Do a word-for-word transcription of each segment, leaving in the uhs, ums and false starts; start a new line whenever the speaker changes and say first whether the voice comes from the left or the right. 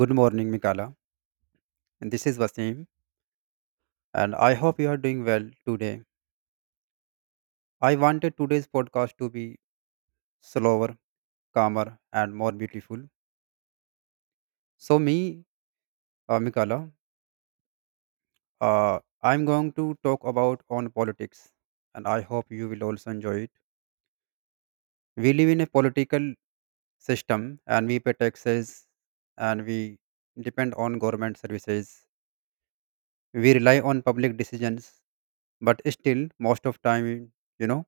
right: Good morning, Mikala. And this is Vasim, and I hope you are doing well today. I wanted today's podcast to be slower, calmer, and more beautiful. So, me, uh, Mikala, uh, I'm going to talk about on politics, and I hope you will also enjoy it. We live in a political system, and we pay taxes, and we depend on government services. We rely on public decisions, but still, most of time, you know.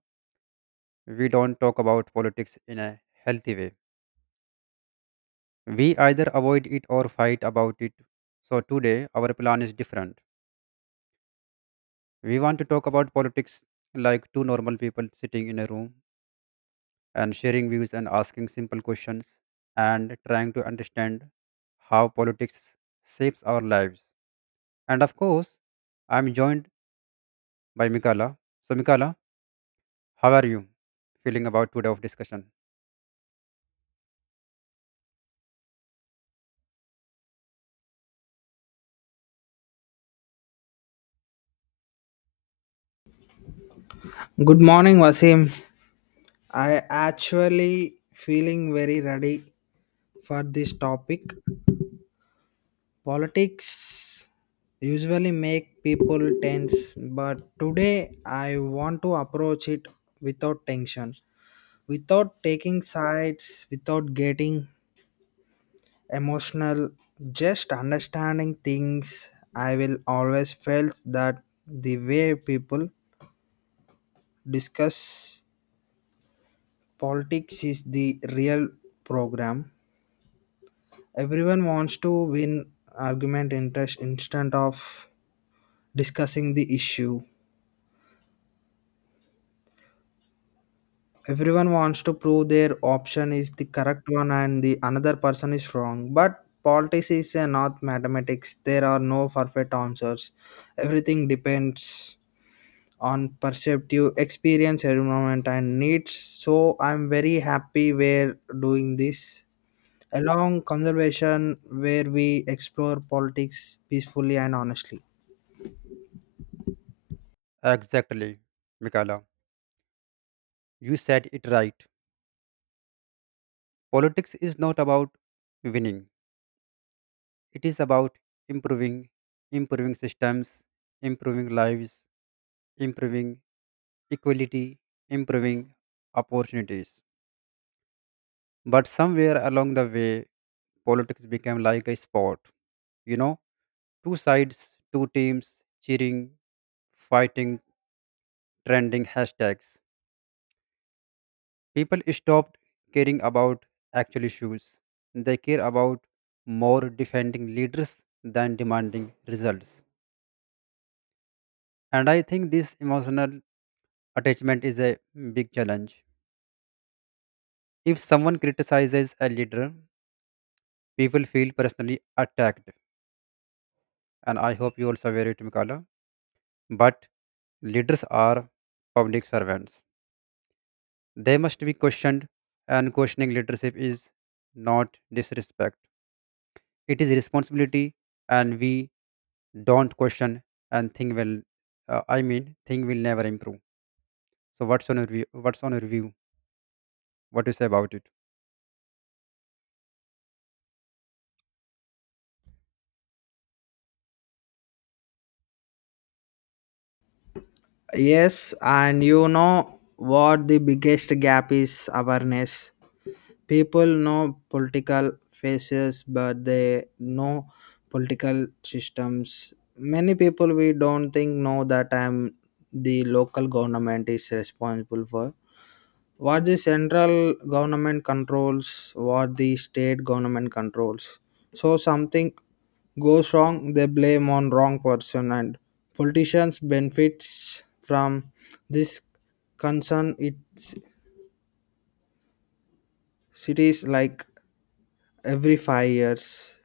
right: we don't talk about politics in a healthy way. We either avoid it or fight about it. So today, our plan is different. We want to talk about politics like two normal people sitting in a room and sharing views and asking simple questions and trying to understand how politics shapes our lives. And of course, I'm joined by Mikala. So, Mikala, how are you feeling about today of discussion?
left: Good morning, Wasim. I actually feeling very ready for this topic. Politics usually make people tense, but today I want to approach it without tension, without taking sides, without getting emotional, just understanding things. I will always felt that the way people discuss politics is the real program. Everyone wants to win argument interest instead of discussing the issue. Everyone wants to prove their option is the correct one and the another person is wrong. But politics is uh, not mathematics. There are no perfect answers. Everything depends on perceptive experience, environment, and needs. So I'm very happy we're doing this. Along conservation where we explore politics peacefully and honestly.
right: Exactly, Mikala. You said it right. Politics is not about winning. It is about improving, improving systems, improving lives, improving equality, improving opportunities. But somewhere along the way, politics became like a sport. You know, two sides, two teams, cheering, fighting, trending hashtags. People stopped caring about actual issues. They care about more defending leaders than demanding results. And I think this emotional attachment is a big challenge. If someone criticizes a leader, people feel personally attacked. And I hope you also aware it, Mikala. But leaders are public servants. They must be questioned, and questioning leadership is not disrespect. It is responsibility, and we don't question and thing will, uh, I mean, thing will never improve. So what's on your view? What's on your view? What do you say about it?
left: Yes, and you know what the biggest gap is awareness. People know political faces, but they know political systems. Many people we don't think know that I'm the local government is responsible for what the central government controls, what the state government controls. So something goes wrong, they blame on wrong person, and politicians benefits from this concern. It's cities like every five years,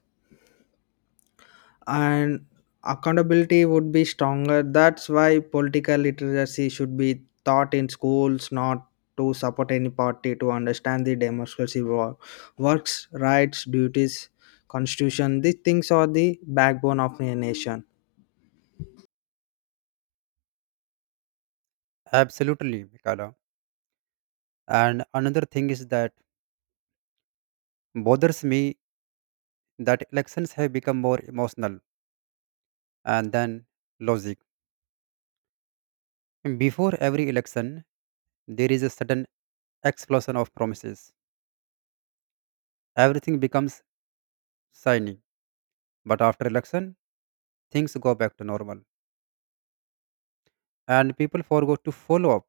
left: and accountability would be stronger. That's why political literacy should be taught in schools, not to support any party to understand the democracy wo- works rights duties constitution. These things are the backbone of a nation.
right: Absolutely, Mikala. And another thing is that bothers me that elections have become more emotional and then logic. Before every election, there is a sudden explosion of promises. Everything becomes shiny, but after election, things go back to normal and people forgot to follow up,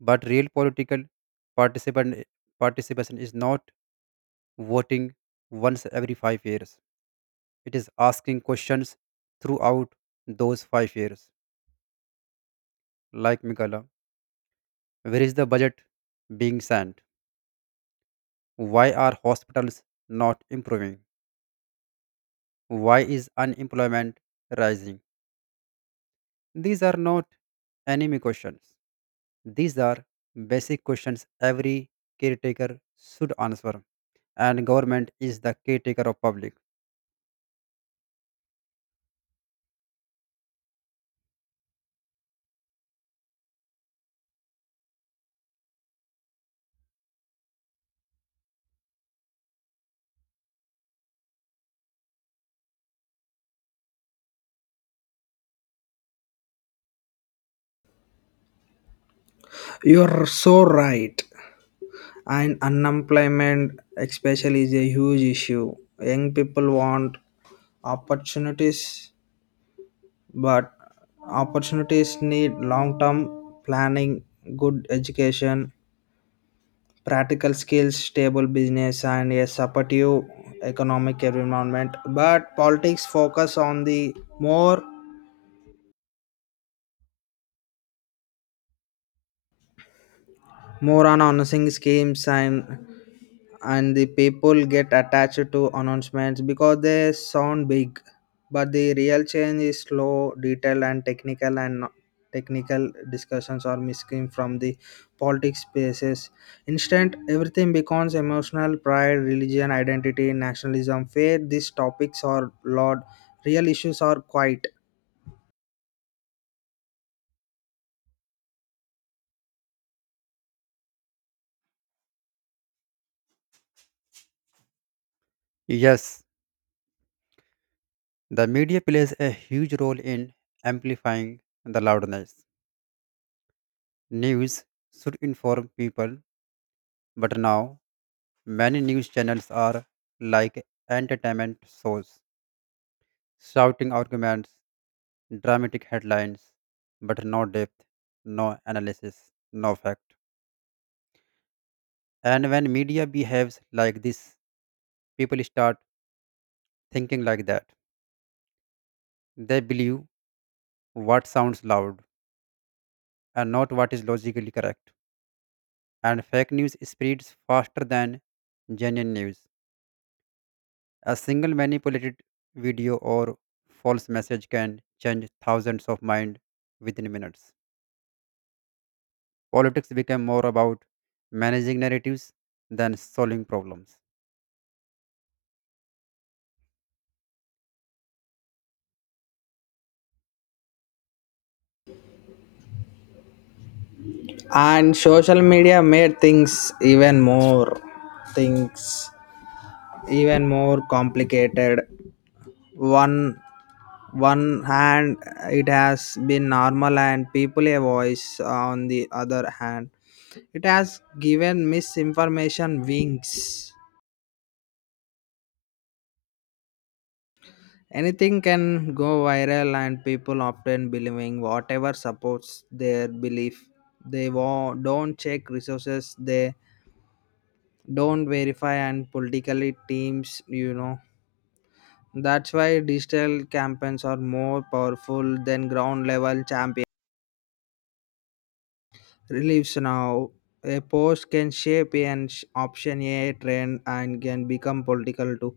right: but real political participant participation is not voting once every five years. It is asking questions throughout those five years. Like Mikaela, where is the budget being sent? Why are hospitals not improving? Why is unemployment rising? These are not enemy questions. These are basic questions every caretaker should answer, and government is the caretaker of public.
left: You're so right, and unemployment especially is a huge issue. Young people want opportunities, but opportunities need long term planning, good education, practical skills, stable business, and a supportive economic environment. But politics focus on the more more on announcing schemes, and and the people get attached to announcements because they sound big, but the real change is slow, detailed, and technical, and no- technical discussions are missing from the politics spaces. Instant everything becomes emotional: pride, religion, identity, nationalism, faith. These topics are loud. Real issues are quiet.
right: Yes, the media plays a huge role in amplifying the loudness. News should inform people, but now many news channels are like entertainment shows, shouting arguments, dramatic headlines, but no depth, no analysis, no fact. And when media behaves like this, people start thinking like that. They believe what sounds loud and not what is logically correct. And fake news spreads faster than genuine news. A single manipulated video or false message can change thousands of minds within minutes. Politics became more about managing narratives than solving problems.
left: And social media made things even more things even more complicated one one hand, it has been normal and people a voice. On the other hand, it has given misinformation wings. Anything can go viral and people often believing whatever supports their belief. They wa- don't check resources, they don't verify, and politically teams, you know, that's why digital campaigns are more powerful than ground level champions. Reliefs now. A post can shape an sh- option, a trend, and can become political too.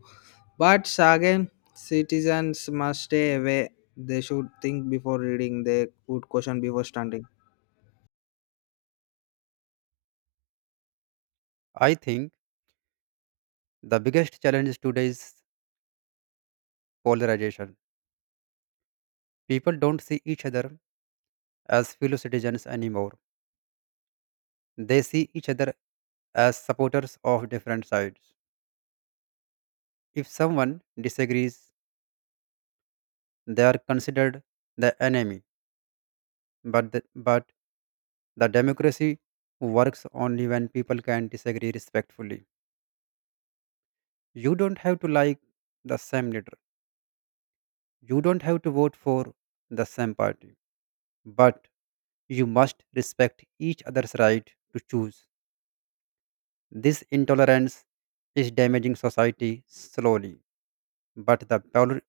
left: But again, citizens must stay away. They should think before reading. They would question before standing.
right: I think the biggest challenge is today's polarization. People don't see each other as fellow citizens anymore. They see each other as supporters of different sides. If someone disagrees, they are considered the enemy. But the, but the democracy works only when people can disagree respectfully. You don't have to like the same leader. You don't have to vote for the same party, but you must respect each other's right to choose. This intolerance is damaging society slowly, but the pol-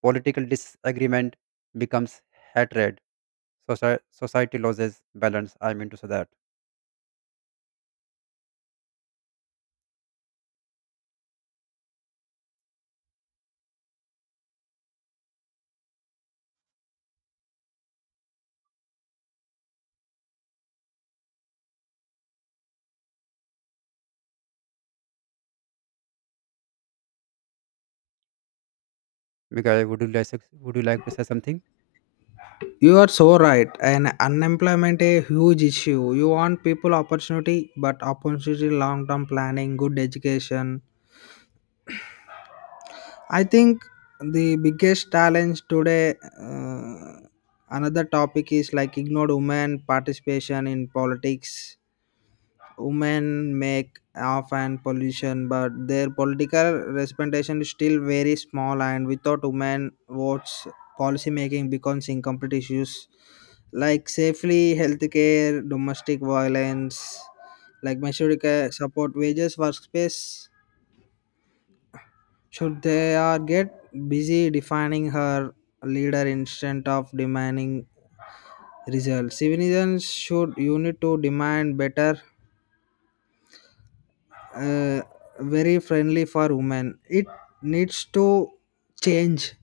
right: political disagreement becomes hatred. Soci- society loses balance. I mean to say that. Because would you like would you like to say something?
left: You are so right. And unemployment a huge issue. You want people opportunity, but opportunity long term planning, good education. I think the biggest challenge today, uh, another topic is like ignored women participation in politics. Women make often pollution, but their political representation is still very small. And without women votes, policy making becomes incomplete issues like safely healthcare, domestic violence, like measured care, support, wages, workspace. Should they are get busy defining her leader instead of demanding results? Civilians should you need to demand better, uh, very friendly for women. It needs to change.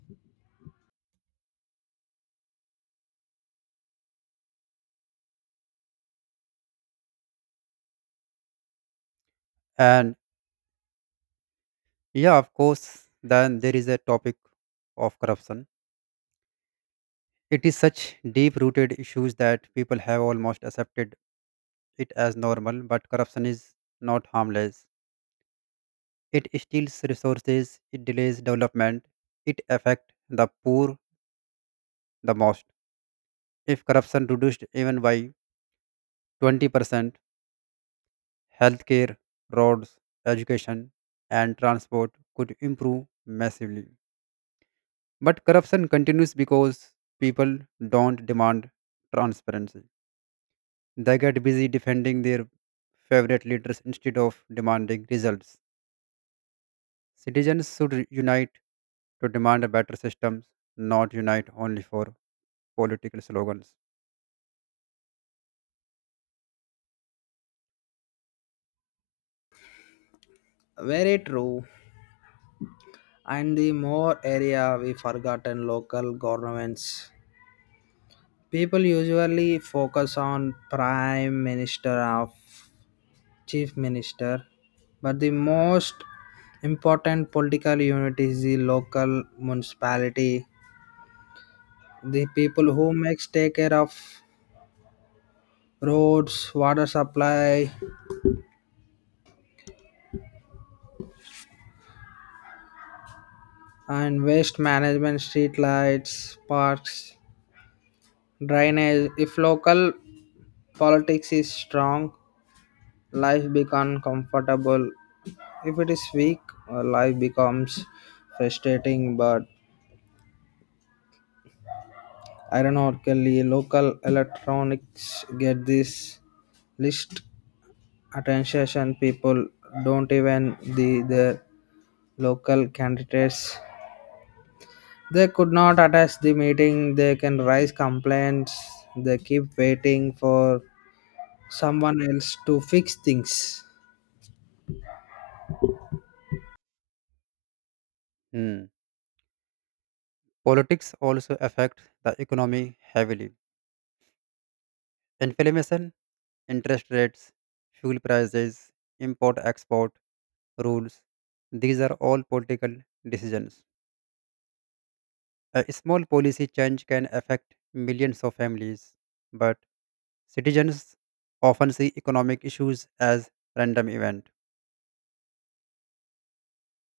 right: And yeah, of course. Then there is a topic of corruption. It is such deep-rooted issues that people have almost accepted it as normal. But corruption is not harmless. It steals resources, it delays development, it affects the poor the most. If corruption reduced even by twenty percent, healthcare, roads, education, and transport could improve massively. But corruption continues because people don't demand transparency. They get busy defending their favorite leaders instead of demanding results. Citizens should unite to demand a better system, not unite only for political slogans.
left: Very true. And the more area we forgotten local governments. People usually focus on prime minister of chief minister, but the most important political unit is the local municipality. The people who makes take care of roads, water supply, and waste management, street lights, parks, drainage. If local politics is strong, life becomes comfortable. If it is weak, uh, life becomes frustrating. But ironically, local electronics get this least attention. People don't even the their local candidates. They could not attend the meeting. They can raise complaints. They keep waiting for someone else to fix things.
right: Hmm. Politics also affect the economy heavily. Inflation, interest rates, fuel prices, import export rules, these are all political decisions. A small policy change can affect millions of families, but citizens often see economic issues as random event.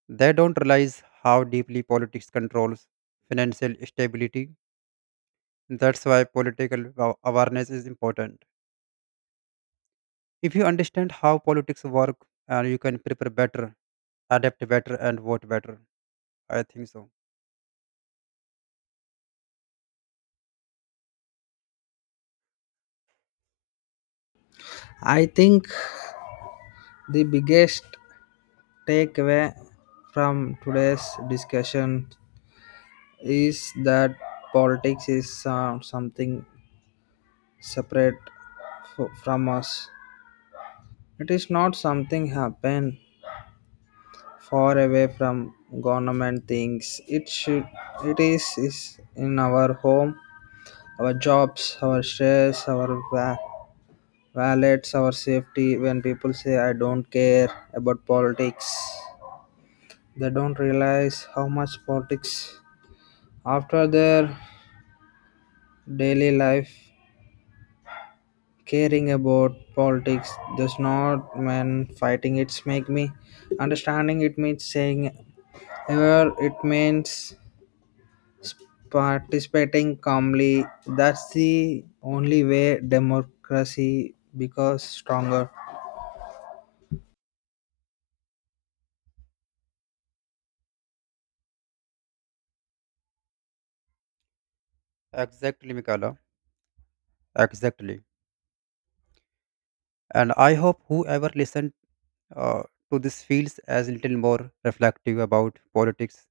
right: They don't realize how deeply politics controls financial stability. That's why political wa- awareness is important. If you understand how politics work, uh, you can prepare better, adapt better, and vote better. I think so.
left: I think the biggest takeaway from today's discussion is that politics is uh, something separate f- from us. It is not something happen far away from government things. It should it is, is in our home, our jobs, our stress, our wa- wallets, our safety. When people say I don't care about politics, they don't realize how much politics after their daily life. Caring about politics does not mean fighting. It's make me. Understanding it means saying ever it means participating calmly. That's the only way democracy becomes stronger.
right: Exactly, Mikala. Exactly. And I hope whoever listened uh, to this feels as little more reflective about politics,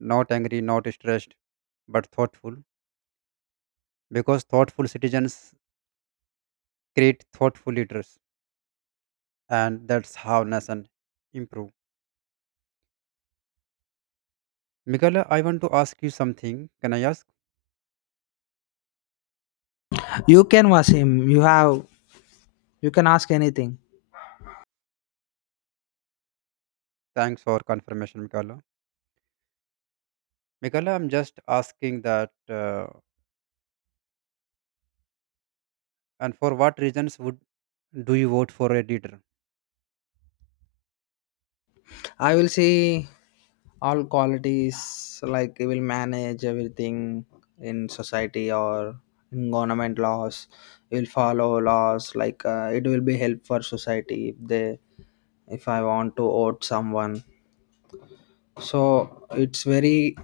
right: not angry, not stressed, but thoughtful. Because thoughtful citizens create thoughtful leaders, and that's how nation improve. Mikala, I want to ask you something. Can I ask?
left: You can Wasim, you have you can ask anything.
right: Thanks for confirmation, Mikala. Mikaela, I'm just asking that, uh, and for what reasons would do you vote for a leader?
left: I will see all qualities like we will manage everything in society or in government laws. We will follow laws like uh, it will be help for society if they if I want to vote someone. So it's very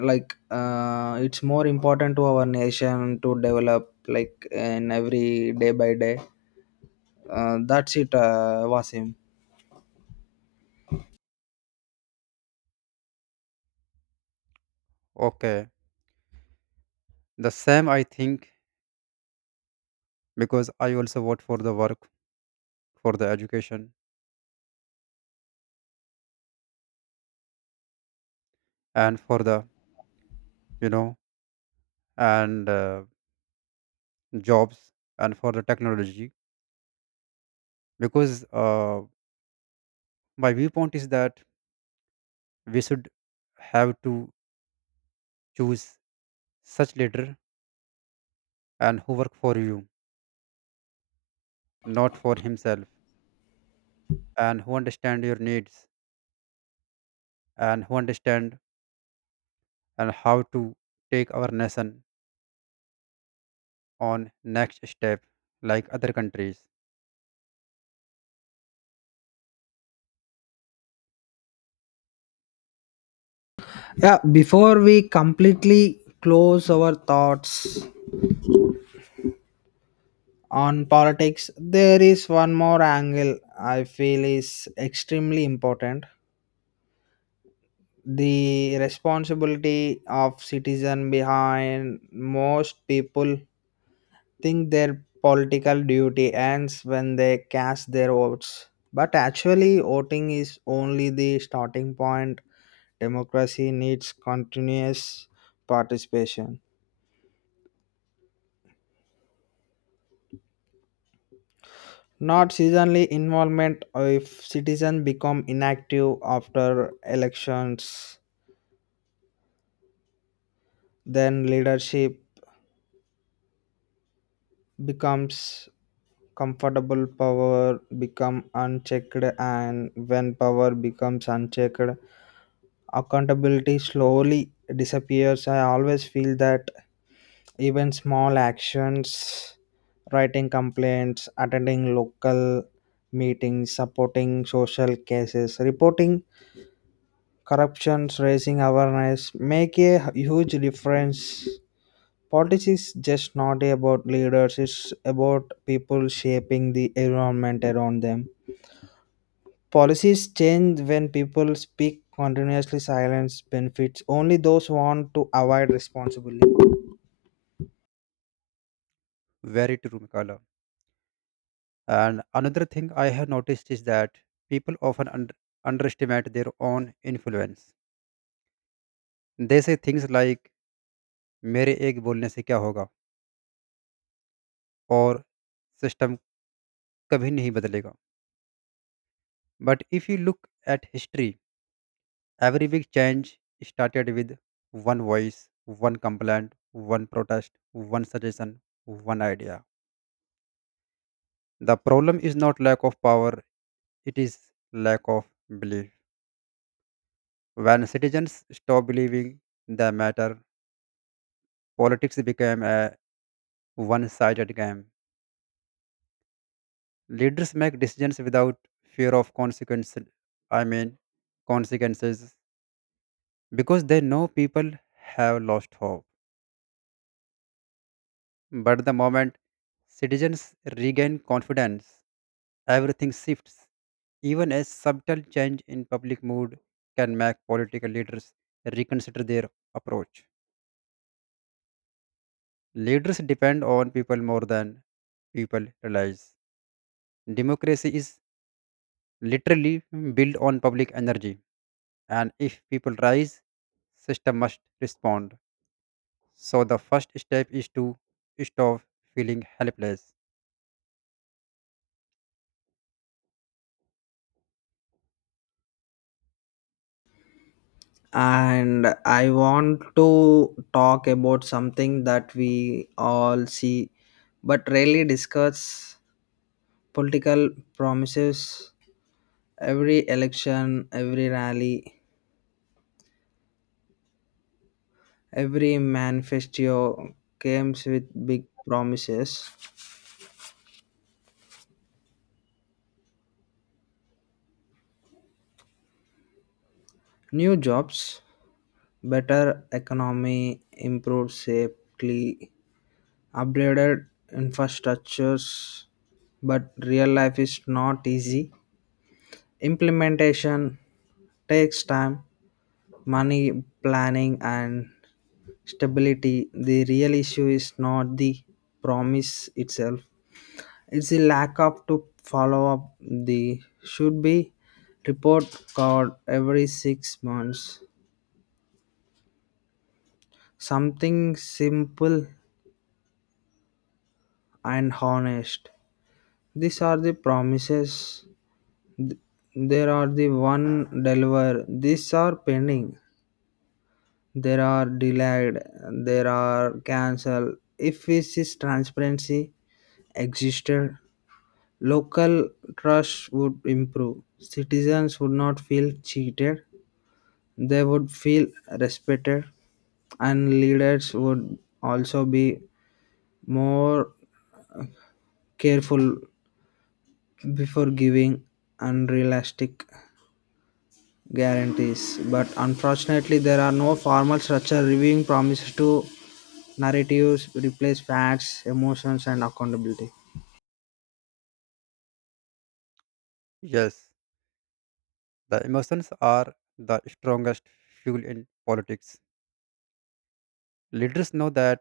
left: like uh, it's more important to our nation to develop like in every day by day. Uh, that's it, uh, Wasim.
right: Okay, the same I think, because I also vote for the work, for the education, and for the you know and uh, jobs and for the technology, because uh, my viewpoint is that we should have to choose such leader, and who work for you, not for himself, and who understand your needs and who understand and how to take our nation on next step like other countries.
left: Yeah, before we completely close our thoughts on politics, there is one more angle I feel is extremely important. The responsibility of citizen behind most people think their political duty ends when they cast their votes. But actually voting is only the starting point. Democracy needs continuous participation. Not seasonally involvement if citizens become inactive after elections, then leadership becomes comfortable, power become unchecked, and when power becomes unchecked accountability slowly disappears. I always feel that even small actions, writing complaints, attending local meetings, supporting social cases, reporting corruptions, raising awareness make a huge difference. Politics is just not about leaders, it's about people shaping the environment around them. Policies change when people speak continuously, silence benefits only those who want to avoid responsibility.
right: Very true, Mikala. And another thing I have noticed is that people often under, underestimate their own influence. They say things like मेरे एक बोलने से क्या होगा और system कभी नहीं बदलेगा but if you look at history every big change started with one voice one complaint one protest one suggestion one idea the problem is not lack of power. It is lack of belief. When citizens stop believing the matter, politics became a one sided game. Leaders make decisions without fear of consequences. I mean, consequences, because they know people have lost hope. But the moment citizens regain confidence, everything shifts. Even a subtle change in public mood can make political leaders reconsider their approach. Leaders depend on people more than people realize. Democracy is literally built on public energy, and if people rise, system must respond. So the first step is to stop feeling helpless.
left: And I want to talk about something that we all see but rarely discuss: political promises. Every election, every rally, every manifesto comes with big promises. New jobs, better economy, improved safety, upgraded infrastructures. But real life is not easy. Implementation takes time, money, planning, and stability. The real issue is not the promise itself, it's a lack of to follow up. The should be report card every six months, something simple and honest. These are the promises, there are the one deliver, these are pending, there are delayed, there are cancelled. If this is transparency existed, local trust would improve, citizens would not feel cheated. They would feel respected, and leaders would also be more careful before giving unrealistic guarantees. But unfortunately, there are no formal structure reviewing promises to narratives replace facts, emotions, and accountability.
right: Yes, the emotions are the strongest fuel in politics. Leaders know that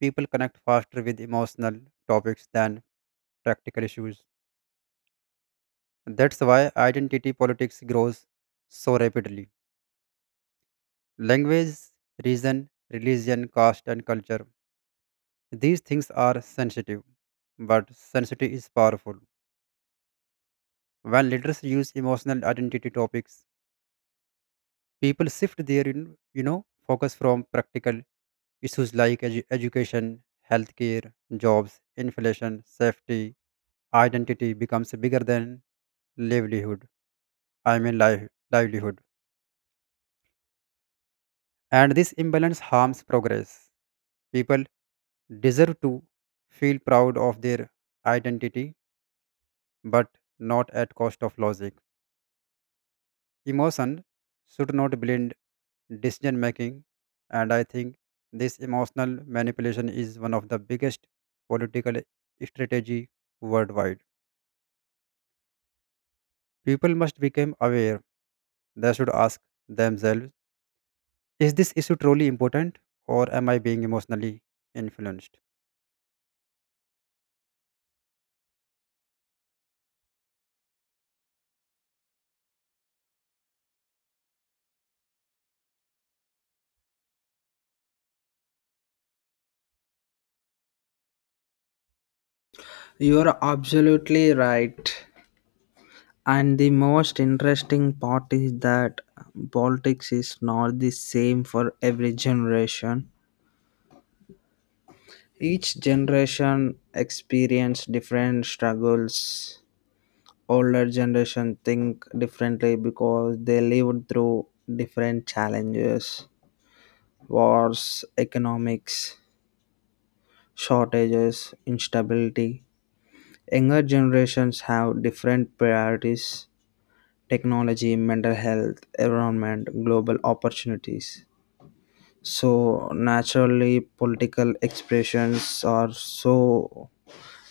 right: people connect faster with emotional topics than practical issues. That's why identity politics grows so rapidly. Language, region, religion, caste, and culture. These things are sensitive, but sensitive is powerful. When leaders use emotional identity topics, people shift their you you know focus from practical issues like edu- education, healthcare, jobs, inflation, safety. Identity becomes bigger than livelihood. I mean life, livelihood, and this imbalance harms progress. People deserve to feel proud of their identity, but not at cost of logic. Emotion should not blend decision making, and I think this emotional manipulation is one of the biggest political strategy worldwide. People must become aware. They should ask themselves, is this issue truly important or am I being emotionally influenced?
left: You are absolutely right. And the most interesting part is that politics is not the same for every generation. Each generation experience different struggles. Older generation think differently because they lived through different challenges, wars, economics, shortages, instability. Younger generations have different priorities: technology, mental health, environment, global opportunities. So naturally political expressions are so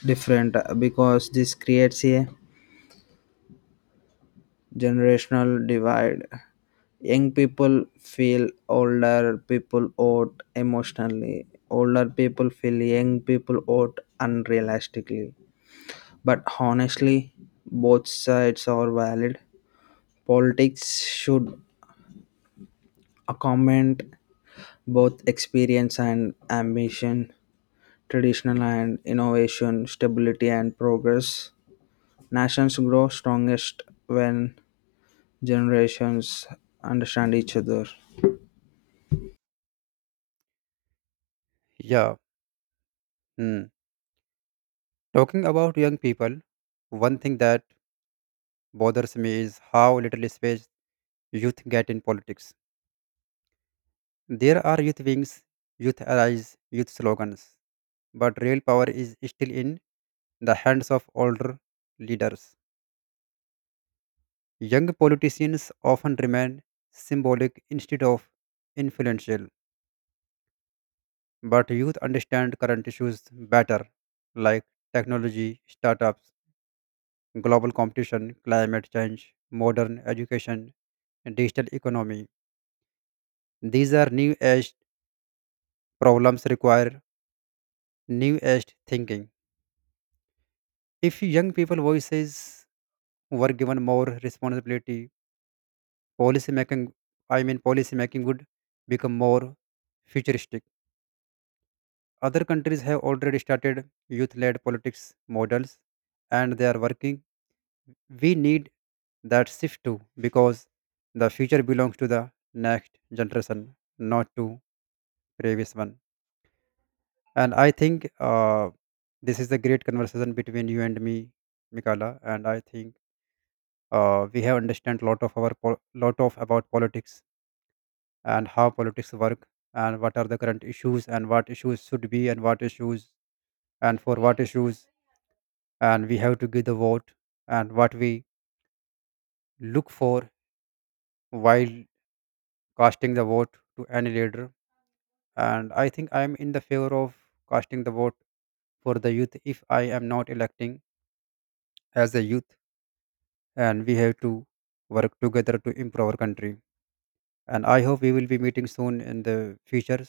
left: different, uh, because this creates a generational divide. Young people feel older people out emotionally. Older people feel young people out unrealistically. But honestly, both sides are valid. Politics should accommodate both experience and ambition, traditional and innovation, stability and progress. Nations grow strongest when generations understand each other.
right: Yeah. Hmm. Talking about young people, one thing that bothers me is how little space youth get in politics. There are youth wings, youth allies, youth slogans, but real power is still in the hands of older leaders. Young politicians often remain symbolic instead of influential, but youth understand current issues better, like technology, startups, global competition, climate change, modern education, and digital economy. These are new age problems require new age thinking. If young people voices were given more responsibility, policy making I mean policy making would become more futuristic. Other countries have already started youth led politics models and they are working. We need that shift too because the future belongs to the next generation, not to previous one. And I think uh, this is a great conversation between you and me, Mikala, and I think uh, we have understand lot of our po- lot of about politics and how politics work and what are the current issues and what issues should be and what issues and for what issues and we have to give the vote and what we look for while casting the vote to any leader. And I think I am in the favor of casting the vote for the youth, if I am not electing as a youth, and we have to work together to improve our country, and I hope we will be meeting soon in the future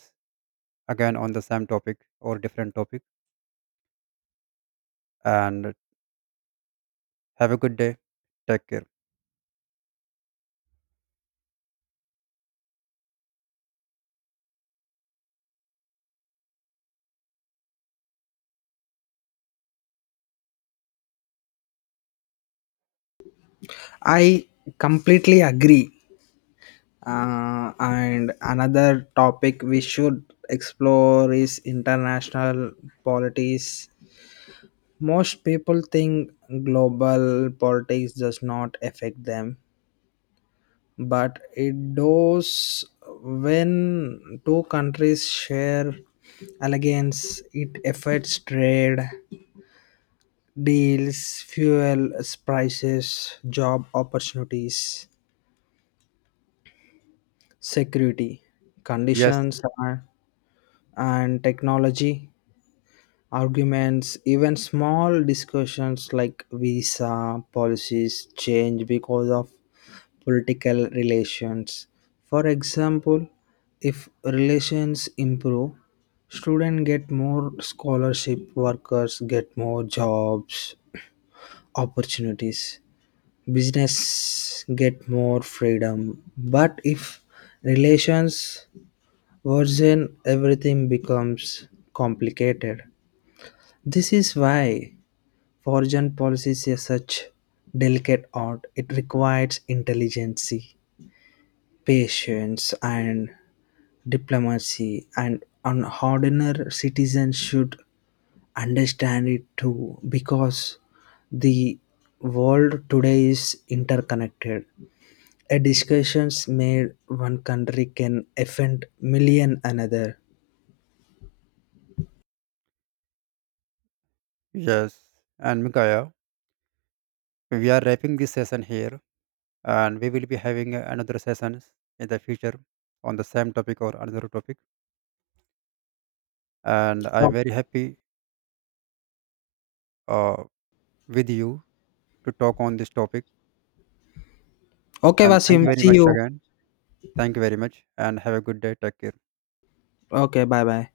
right: again on the same topic or different topic. And have a good day. Take care.
left: I completely agree. Uh, and another topic we should explore is international politics. Most people think global politics does not affect them, but it does. When two countries share allegiance, it affects trade deals, fuel prices, job opportunities, security,
right: Yes,
left: conditions, uh, and technology, arguments, even small discussions like visa policies change because of political relations. For example, if relations improve, students get more scholarship, workers get more jobs, opportunities, business get more freedom. But if relations worsen, everything becomes complicated. This is why foreign policy is such delicate art. It requires intelligence, patience, and diplomacy, and an ordinary citizen should understand it too, because the world today is interconnected. A discussions made one country can offend million another.
right: yes. And Mikaya, we are wrapping this session here, and we will be having another sessions in the future on the same topic or another topic. And I'm very happy uh, with you to talk on this topic.
left: Okay,
right: And thank you
left: Vasim.
right: very
left: See
right: much
left: you.
right: again. Thank you very much, and have a good day. Take care.
left: Okay, bye bye.